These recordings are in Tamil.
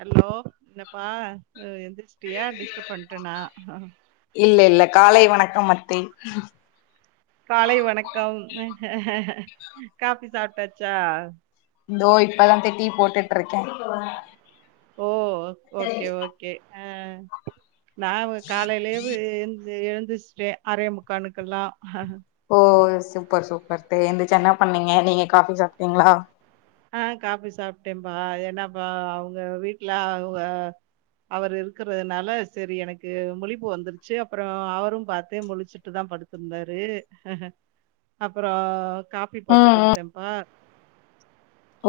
ஹலோ என்னப்பா அ எந்திருச்சிட்டியா டிஸ்டர்ப் பண்ட்டனா அ இல்ல இல்ல காலை வணக்கம் அத்தை காலை வணக்கம் காஃபி சாப்ட்டாச்சா இந்தோ இப்பதா அத்த டீ போட்டுட்ருக்கே ஓ ஓக் ஓகே ஓகே ஆ ம் நாவு காலைலேவு எந் து எழுந்துஷ்ட்டே ஆரே முக்காலுக்குல்லா ஓ சூப்பர் சூப்பர்த்தே எந்துச்சி என்ன பண்ணீங்க நீங்க காபி சாப்ட்டீங்களா ஆ காப்பி சாப்ட்டேன்பா என்னப்பா அவுங்க வீட்ல அவுங்க அவரு இருக்குறனால செரி எனக்கு முழிப்பு வந்துருச்சி அப்றோ அவரு பாத்தே முழிச்சிட்டுதா படுத்துருந்தாரு அப்றோ காபி போட்டு ம் ம் குடுத்தேம்ப்பா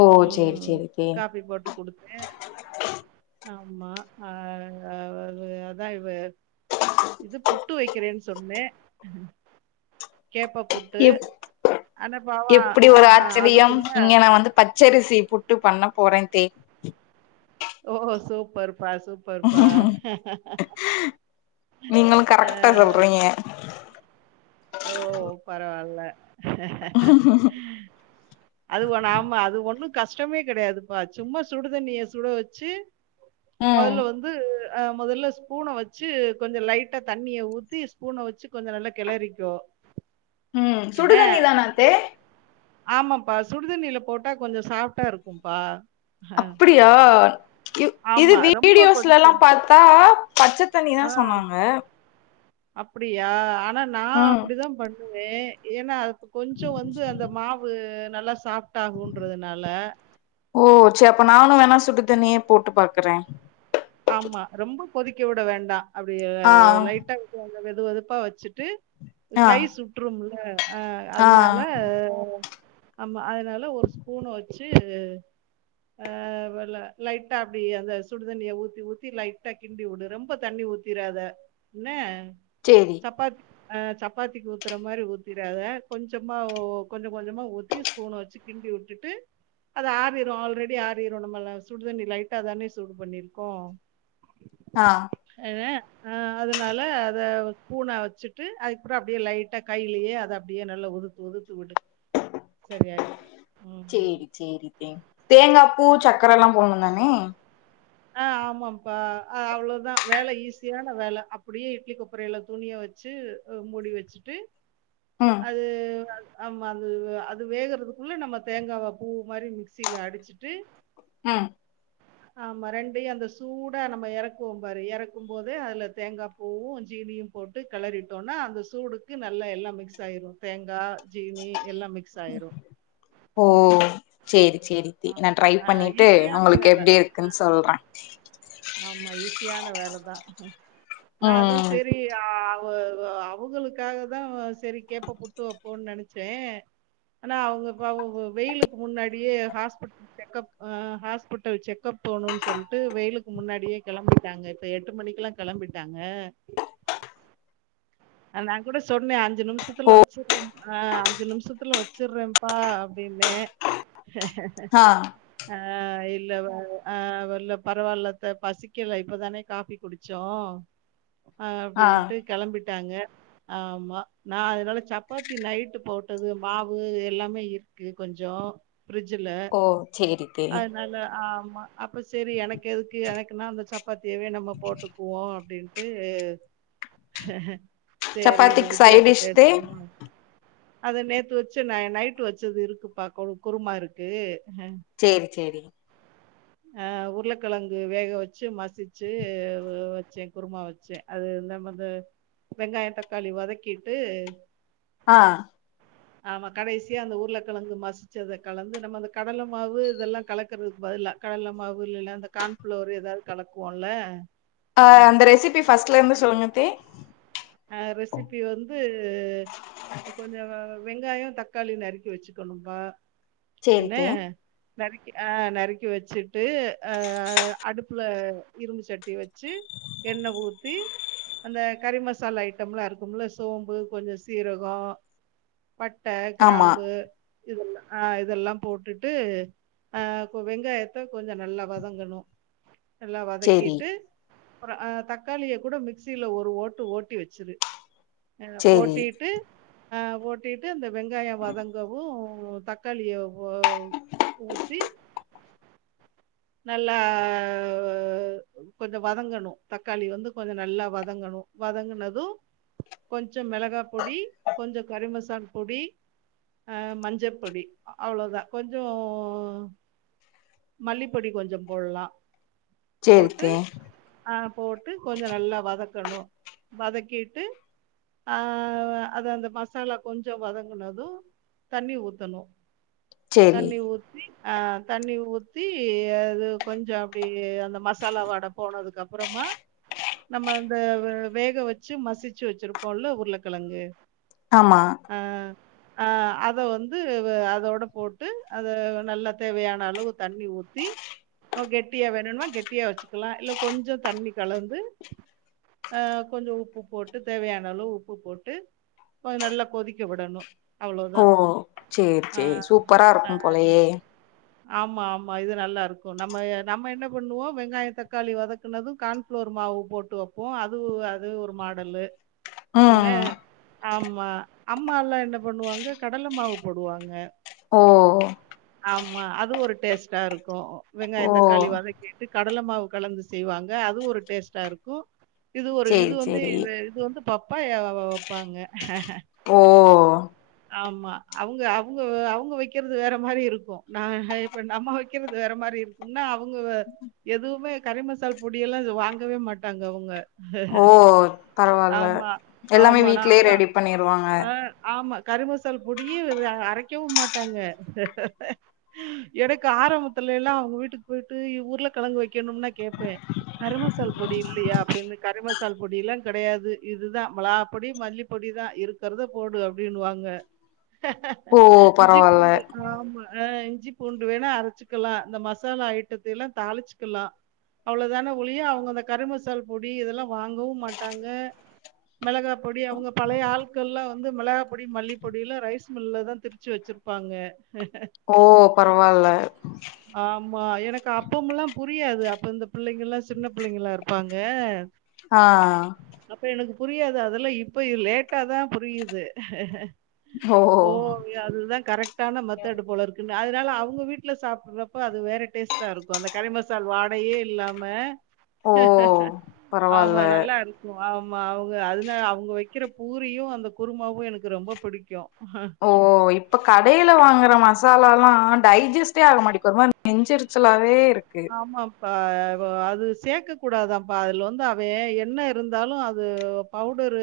ஓ சேரி உம் சேரி தே காபி போட்டு குடுத்தே ஆமா அ அ அதா இவெ இது புட்டு வெக்கிறேன்னு சொன்னே கேப்ப புட்டு எப் ஆன பாவா எப்டி ஆ ஒரு ஆச்சரியம் அதுக்குள்ள இங்க நா வந்து பச்சரிசி புட்டு பண்ண போறேன்தே ஓ சூப்பர் பா சூப்பர்ப்பா நீங்களு அ கரெக்டா சொல்றீங்க ஓ பரவால்ல அது ஒண் ஆமா அது ஒண்ணு கஷ்டமே கெடையாதுப்பா சும்மா சுடுதண்ணிய சுட வெச்சி ம் மொதல்ல வந்து அ மொதல்ல ஸ்பூன வச்சி கொஞ்சொ லைட்டா தண்ணிய ஊத்தி ஸ்பூன வச்சி கொஞ்சொ நல்லா கெளறி கோ ம் சுடுதண்ணிதானா அத்தே ஆமாப்பா சுடுதண்ணில போட்டா கொஞ்சொ சாஃப்டா இருக்கும்ப்பா அஹ், அப்டியா இவ் இது ஆமா. ரொம்ப வீடியோஸ்லலா கொதிக்கும். பாத்தா பச்சத்தண்ணிதா சொன்னாங்க அப்டியா ஆ னா நா ம் அப்டி தா பண் வே ஏனா கொஞ்சோ வந்து அந்த மாவு நல்லா சாப் டாகுன்றதுனால ஓ சேரி அப்ப நானு வேணா சுடுத் தண்ணியே போட்டு பாக்கறே ஆமா ரொம்போ கொதிக்க விட வேண்டா அப்டி எ வவ் ஆ லைட்டா [inaudible] த வெது வெதுப்பா வச்சுட் டு ஆ கை சுட்றும் அ ஆ அதுனால ஆமா அத னால ஒரு ஸ்பூன வச் ச்சு ஆ வ ல லைட்டா அப்டி அந்த சுடுத்தண்ணிய ஊ த்தி ஊத்தி லைட்டா கிண்டி உடு ரொம்ப தண்ணி ஊத்திராத னா சேரி சப்பா ஆ சப்பாத்திக் ஊத்தற மாரி ஊத்திடாத கொஞ்சமா ஒ கொஞ்ச கொஞ்சமா ஊத்தி ஸ்பூன வச்சு கிண்டி உட்டுட்டு அது ஆறிரோ ஆல்ரெடி ஆறிரோ நம்மள சுடு தண்ணி லைட்டா தானே சூடு பண்ணிருக் கோ ஆ அதா ஆ அதுனால அத பூன வச்சுட்டு அதுக்பற அப்டியே லைட்டா கைலியே அத அப்டியே நல்லா உதுத் உதுத் விடு சரியா சேரி சேரி டேங்க் தேங்கா பூ சக்கரலா போட்டுணு தானே ஆ ஆமாப்பா ஆ அவ்ளோதா வேல ஈஸியான வேல அப்டியே இட்லி கொப்பரைல துணிய வச்சு மூடி வச்சுட்டு ம் அது [inaudible] ஆமா அது அது வேகுறதுக்குள்ள நம்ம தேங்காவ பூ மாரி மிக்சில அடிச்சிட்டு உம் ஆ மரண்டை அந்த சூடா நம்ம எறக்குவோ பாரு எறக்கும் போது அதுல தேங்காப்பூவு ஜீனியோ போட்டு கெளறிட்டோன்னா அந்த சூடுக்கு நல்லா எல்லா மிக்ஸ் ஆயிரோ தேங்கா ஜீனி எல்லா மிக்ஸ் ஆயிரோ ஓ செரி அ ஆ ஈஸியான வேல எப்டி அ இருக்குன் சொல்றே ஆமா ஈஸியான வேலதா நான் அதா ம் செரி ஆ பஹ் அஹ் அவுங்களுக்காக தான் சரி கேப்போ புட்டு வைப்போன்னு நெனச்சேன் ஆனா அவுங்க பாவம் வெயிலுக்கு முன்னாடியே ஹாஸ் செக்கப் அஹ் ஹாஸ்பிட்டல் செக்கப் போனோன்னு சொல்ட்டு வெயிலுக்கு முன்னாடியே கெளம்பிட்டாங்க இப்ப எட்டு மணிக்குல்லாம் கெளம்பிட்டாங்க நான் கூட சொன்னே அஞ்சு நிமிஷத்துல ஓ வச்சிர்றேன் ஆஹ் அஞ்சு நிமிஷத்துல வச்சுட்றேன்பா அப்டின்னே ஆ ஆ இப் இல்ல ஆஹ் வெல்ல பரவாயில்லத்த பசிக்கல இப்பதானே காஃபி குடிச்சோம் அஹ் ஆ அப்டின்ட்டு கெளம்பிட் ட்டாங்க ஆமா நா அதனால சப்பாத்தி நைட்டு போட்டது மாவு எல்லாமே இருக்கு கொஞ்சோம் ஃபிரிட்ஜில ஓ சேரி [unintelligible] த்தே ஆமா அப்ப சரி எனக்கு எதுக்கு எனக்குன்னா அந்த சப்பாத்தியவே நம்ப போட்டுக்குவோ அப்டின்னு [unintelligible] செரி இவ சப்பாத்திக் சைட் வித்யாட்ட டிஷ் தே பேசணுமா அது நேத்து வச்சு ந நைட்டு வச்சது இருக்குப்பா கொ குருமா இருக்கு செரி செரி அஹ் உருளக்கெழங்கு வேக வச்சு மசிச்சு வச்சே குர்மா வச்சேன் அது இந்தமது வெங்காய தக்காளி வதக்கிட்டு ஆஹ் ஆமா கடைசியா அந்த உருளக்கெழங்கு மசிச்சத கலந்து நம்ம அந்த கடல மாவு இதெல்லா கலக்குறதுக்கு பதிலா கடல மாவு இல்லல்ல அந்த கான்ஃப்ளவர் ஏதாவ்து கலக்குவோல்ல அஹ் அந்த ரெசிபி ஃபர்ஸ்ட்லெந்து சொல்லுங்க தே ஆஹ் ரெசிபி வந்து கொஞ்சோ வெங்காயொ தக்காளி நறுக்கி வச்சுக்கணும்பா சேரி [unintelligible] தே நறுக்கி ஆஹ் நறுக்கி வச்சுட்டு ஆஹ் அடுப்புல இரும்பு சட்டி வச்சு எண்ண ஊத்தி அந்த கறிம சாலா ஐட்டம்லா இருக்கும்ல சோம்பு கொஞ்சோ சீரகோ பட்ட ஆமா க்ராம்பு இதெல்லா ஆஹ் இதெல்லா போட்டுட்டு அஹ் வெங்காயத்த கொஞ்சோ நல்லா வதங்கணு எல்லா சேரி வதக்கிட்டு அப்றொ ஆஹ் தக்காளிய கூட மிக்சில ஒரு ஓட்டு ஓட் டி வச்சுரு அ சேரி ஓட்டிட்டு ஆ ஓட்டிட்டு இந்த வெங்காய வதங்கவு ஓ தக்காளியோ ஓ ஊத்தி நல்லா கொஞ்ச வதங்கணும் தக்காளி வந்து கொஞ்ச நல்லா வதங்கணும் வதங்கினதும் கொஞ்ச கொஞ்ச மிளகா பொடி கொஞ்ச கறி மசால் பொடி மஞ்சள் பொடி அவ்ளதான் கொஞ்ச மல்லிப் பொடி கொஞ்ச போடலாம் சேரி போட்டு தே ஆங் போட்டு கொஞ்ச நல்லா வதக் கணு வதக்கிட்டு ஆங் அதை அந்த மசாலா கொஞ்ச வதங்கினதும் தண்ணி ஊத்தணு சேரி தண்ணி ஊத்தி ஆங் தண்ணி ஊத்தி அது கொஞ்ச அப்டி அந்த மசாலா வாடை போனதுக்கு அப்புறமா நம்ம அந்த வேக வச்சு மசிச்சு வச்சிருப்போம்ல உருளைக்கிழங்கு ஆமா ஆஹ் ஆஹ் அத வந்து அதோட போட்டு அத நல்லா தேவையான அளவு தண்ணி ஊத் ஊத்தி கெட்டியா வேணும்னா கெட்டியா வச்சுக்கலாம் இல்ல கொஞ்சம் தண்ணி கலந்து ஆஹ் கொஞ்ச உப்பு போட்டு தேவையான அளவு உப்பு போட்டு கொஞ்ச நல்லா கொதிக்க விடணு அவ்ளோதா ஓ சேரி ஆ சேரி சூப்பரா ஆ இருக்கும் போலயே ஆமா ஆமா இது நல்லா இருக்கு நம்ம நம்ம என்ன பண்ணுவோம் வெங்காய தக்காளி வதக்குனது கான்ஃப்ளார் மாவு போட்டு வைப்போம் அது அது ஒரு மாடல்லு ம் ஆமா அம்மால்லா என்ன பண்ணுவாங்க கடலை மாவு போடுவாங்க ஓ ஆமா அது ஒரு டேஸ்டா இருக்கும் வெங்காய ஓ தக்காளி வதகிட்டு கடலை மாவு கலந்து செய்வாங்க அது ஒரு டேஸ்டா இருக்கு இது ஒரு சேரி இது வந்து சேரி இது வந்து பப் [unintelligible] வைப்பாங்க ஓ ஆமா அவங்க அவங்க அவங்க வைக்கிறது வேற மாதிரி இருக்கு நான் இப்ப நம்ம வைக்கிறது வேற மாதிரி இருக்கும்னா அவங்க எதுவுமே கறி மசால் பொடியல்லாம் வாங்கவே மாட்டாங்க அவங்க ஓ பரவால்ல ஆமா எல்லாமே ஆமா. நாம வீட்லயே ரெடி பண்ணிருவாங்க ஆமா. கறி மசால் பொடிய அரைக்கவும் மாட்டாங்க எனக்கு ஆரம்பத்துல எல்லாம் அவங்க வீட்டுக்கு போயிட்டு உருல கிழங்கு வைக் வைக்கணும்னா கேட்பேன் கறிமசால் பொடி இல்லையா அப்படின்னு கறி மசால் பொடிலாம் கிடையாது இதுதான் மிளகா பொடி மல்லி பொடி தான் இருக்கிறத போடு அப்படினுவாங்க உங்க ஓ இஞ்சி பரவால்ல பூண்டு ஆமா இஞ்சி பூண்டு வேணா அரைச்சிக்கலாம் அந்த மசாலா ஐட்டத்த எல்லாம் தாளிச்சிக்கலாம் அவ்வளவுதானே ஒழிய அவங்க அந்த கறிமசால் பொடி இதெல்லாம் வாங்கவும் மாட்டாங்க மிளகா பொடி அவங்க பழைய ஆல்கள்லாம் வந்து மிளகா பொடி ப்படி மல்லிப்பொடிலா ரைஸ் மில்ல தான் திருச்சு வச்சிருப்பாங்க ஓ பரவால்ல ஆமா எனக் அப்பம்லா புரியாது அப்ப இந்த பிள்ளங்க எல்லா சின்ன பிள்ளங்கலா இருப்பாங்க ஆஆ அப்ப எனக்கு புரியாது அதெலா இப்போ லேட்டா தா புரியுது ஹஹஹ ஓ யா அதுதா கரெக்டான மெத்தேடு போலருக்கு அதனால அவுங்க வீட்ல சாப்புறப்ப அது வேற டேஸ்ட்டா இருக்கோ அந்த கறி மசால் வாடயே இல்லாம ஓ ஆமா பரவால்ல நல்லாருக்கூ ஆமா ஆமா அவுங்க அதுனா அவுங்க வெக்கிற பூரியு அந்த குருமாவு வு எனக்கு ரொம்ப புடிக்கோ ஓ இப்ப கடையில வாங்குற மாஸ் மசாலால டைஜஸ்டே ஆக மாட்டிக் ஒர் மாரி நெஞ்சரிச்சலாவே ஆமாபா அது சேக்க கூடாதாப்பா அதுல வந்து அவே என்ன இருந்தாலு அது பவுடரு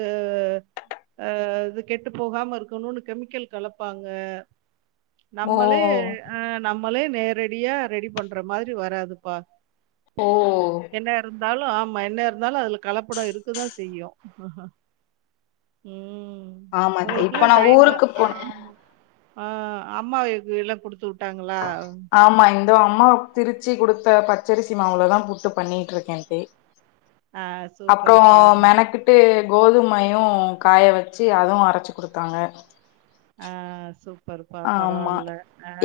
அ இது கெட்டு போகாம இருக்கணுனு கெமிக்கல் கலப்பாங்க ஓ நம்மளே அஆ நம் மலே நேரடியா ரெடி பண்ற மாரி ரி வராதுப்பா ஓ என்னருந் இருந்தாலு ஆமா என்ன இருந்தாலு அதுல கலப்படம் இருக்கதா செய்யு ம் ஆமா இப்ப உங்களுக்குல்லாம் நா டைம் ஊருக்கு ஆ போன ஆ அம்மாக்கு எல்லா குடுத்து விட்டு ஆமா இந்தோ அம்மா திருச் ச்சி குடுத்த பச்சரிசி மாவுளதா புட்டு பண்ணிட்டுருக்கே இப்பயே ஆ அப்றோ சூப்பர்ப்பா மெனக்கிட்டு கோதுமையு காய வெச்சு அதுவு அரச்சி குடுத்தாங்க ஆ சூப் ஆமா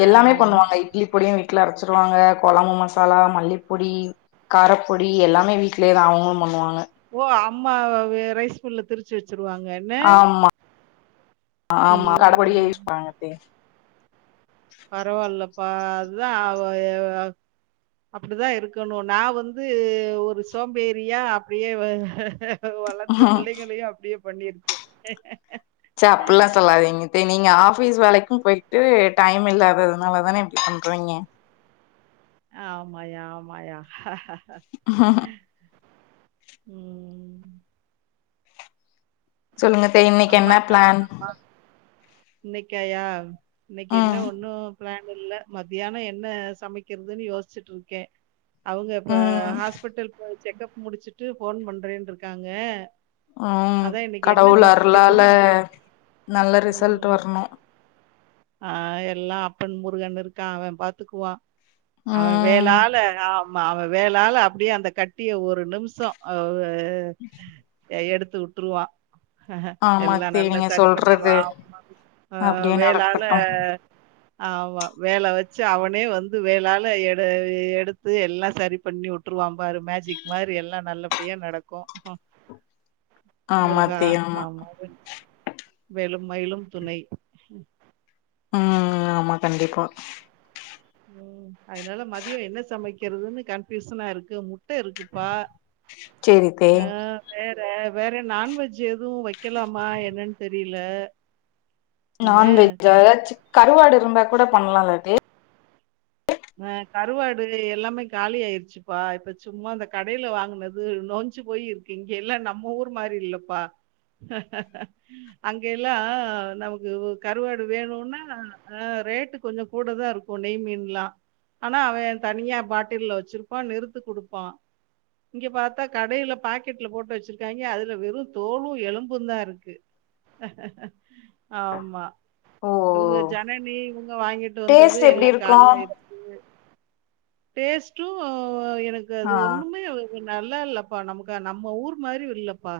எல்லாமே பண்ணுவாங்க இட்லி பொடியு இட் வீட்ல அரச்சிருவாங்க கொழம்பு மசாலா மல்லிப்பொடி காரப்பொடி எல்லாமே வீட்லேதா அவுங்களு பண்ணுவாங்க ஓ அம்மா ரைஸ் மில்ல திருச்சு வச் வெச்சுருவாங்கனெ ஆமா ஆமா கடபோடியே யூஸ்பண் [unintelligible] பரவால்லப்பா அத்தா [unintelligible] அப்டிதா இருக்கணு நா வந்து ஒரு சோம்பேரியா அப்டியே வளந்து பிள்ளைங்களையு அப்டியே பண்ணிருக்கே ச்ச அப்புல்லா சொல்லாதீங்க நீங்க ஆபிஸ் வேலைக்கும் போயிட்டு டைம் இல்லாததுனால தானே இப்டி பண்றீங்க ஆமாயா ஆமாயா ஆஹஹ [unintelligible] உம் சொல்லுங்க தேய் இன்னைக்கு என்ன ஆமாக்கா பிளான் இன்னைக்காயா இன்னைக்கு என்ன ம் ஒண்ணு பிளான் இல்ல மத்தியானம் என்ன சமைக்குறதுன்னு யோசிச்சுட்டு இருக்கேன் அவங்க இப்ப ம் ஹாஸ்பிட்டல் போய் செக்கப் முடிச்சுட்டு ஃபோன் பண்றேன்ருக்காங்க உம் கடவுளாரு ருலால நல்ல ரிசல்ட் வரணும் ஆஹ் எல்லாம் அப்பன் முருகன் இருக்கான் அவன் பாத்துக்குவான் அவன் ம் வேலால ஆ அவன் வேலால அப்படியே அந்த கட்டிய ஒரு நிம்சம் அவு உ எடுத்து உட்டுருவான் ஆமா எல்லா அத்தி நல்லா நீங்க சரி சொல்றது பண்ணிருவான் அஹ் வேலால அஹ் ஆமா வேல வச்சு அவனே வந்து வேலால எட எடுத்து எல்லாம் சரி பண்ணி உட்டுருவான் பாரு மேஜிக் மாரி எல்லாம் நல்லபடியா நடக்கும் ஆமா முருகா அத்தி ஆமா வெ வேலும் மயிலும் துணை ஆஹ் ஆஹ் ஆமா கண்டிப்பா ம். அதனால மதியம் என்ன சமைக்கிறதுன்னு கன்பியூசனா இருக்கு முட்ட இருக்குப்பா சேரி தே ஆஹ் வேற வேற வேற நான்வெஜ் எதுவும் வெக்கலாமா என்னன்னு தெரியல என்ன நான்வெஜ் ஏதச்சி கருவாடு [unintelligible] கூட பண்ணலால்ல தே ஆஹ் கருவாடு எல்லாமே காலி ஆயிருச்சுப்பா இப்ப சும்மா அந்த கடையில வாங்கினது நொஞ்சு போயி இருக்கு இங்க எல்லா நம்ம ஊர் மாரி இல்லப்பா அஹ்ஹஹ் அங்க எல்லா நமக்கு கருவாடு வேணும்னா அஹ் ரேட்டு கொஞ்சம் கூட தான் இருக்கும் நெய் மீன்லா ஆனா அவன் தனியா பாட்டில்ல வச்சிருப்பான் நிறுத்து குடுப்பான் இங்க பாத்தா கடையில பாக்கெட்ல போட்டு வச்சிருக்காங்க அதுல வெறும் தோலும் எலும்பும் தான் இருக்கு அஹ்ஹஹ் ஆமா [unintelligible] ஓ ஜன [unintelligible] வாங்கிட்டு வந்தது டேஸ்ட் எப்டி எல்லா இருக்கு காலியாயிருச் டேஸ்டு எனக்கு அது ஆ ஒண்ணுமே நல்லா இல்லப்பா நமக்கு நம்ம ஊர் மாரி இல்லப்பா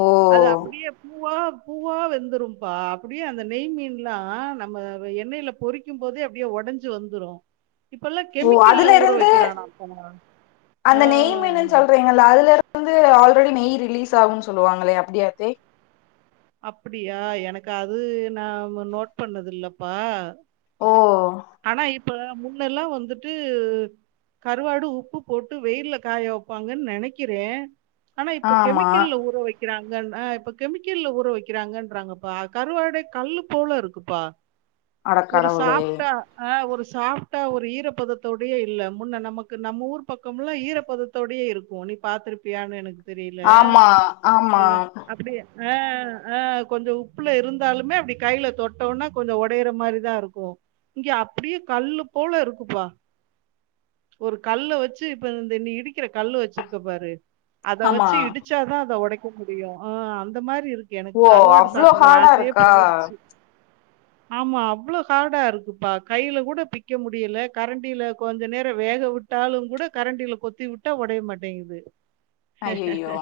ஓ அது அப்டியே பூவா பூவா வெந்துரும்பா அப்டியே அந்த நெய் மீன்ல்லா நம்ம எண்ணெய்ல பொறிக்கும்போதே அப்டியே ஒடஞ்சி வந்துறோ ஓ அதுல இருந்து ஆ. அந்த நெய் மீனுன் சொல்றீங்கல்ல அதுல இருந்து ஆல் ரெடி நெய் ரிலீஸ் ஆகுன் சொல்லுவாங்களே அப்டியாத்தை அப்டியா எனக்கு அது நா நோட் பண்ணது இல்லப்பா ஓ ஆனா இ இப்ப முன்னெல்லா வந்துட்டு கருவாடு உப்பு போட்டு வெயில்ல காய வெப்பாங்கன் நனைக்கிற ஆனா இப்ப ஆமா கெமிக்கல்ல ஊற வெக் கிறாங்கன் இப்ப கெமிக்கல்ல ஊ றோ வெக்கிறாங்கன்றாங்கப்பா கருவாடே கல்லு போல இருக்குப்பா ஒரு அடக்கடவுளே சாஃப்ட்டா ஆ ஒரு சாஃப்டா ஒரு ஈரப்பதத்தோடயே இல்ல முன்ன நமக்கு நம்ம ஊர் பக்கம்லா ஈரப்பதத்தோடியே இருக்கு நீ பாத்துருப்பியானு எனக்கு தெரியல ஆம்மா ஆம்மா ஆ அ கொஞ்சோ உப்புல இருந்தாலுமே அப்டி கைல தொட்டோனா கொஞ்சோ ஒடைற மாரிதா இருக்கோ இங்கே அப்டி கல்லு போல இருக்குப்பா ஒரு கல்லு வச்சு இப்ப இந்த நீ இடிக்கிற கல்லு வச்சிருக்க பாரு அத ஆமா வச்சு இடிச்சாதா அத ஒடைக் முடியு ஆ அந்த மாரி இருக்கு எனக்கு ஓ கருவாடு அவ்ளோ ஹாடா இருக்கா ஆம்மா அவ்ளோ ஹாடா இருக்குப்பா கைல கூட பிக்க முடியல கரண்டில கொஞ்ச நேரோ வேக வுட்டாலுங்கூட கரண்டில கொத்தி வுட்டா ஒடைய மாட்டேங்குது அய்யயோ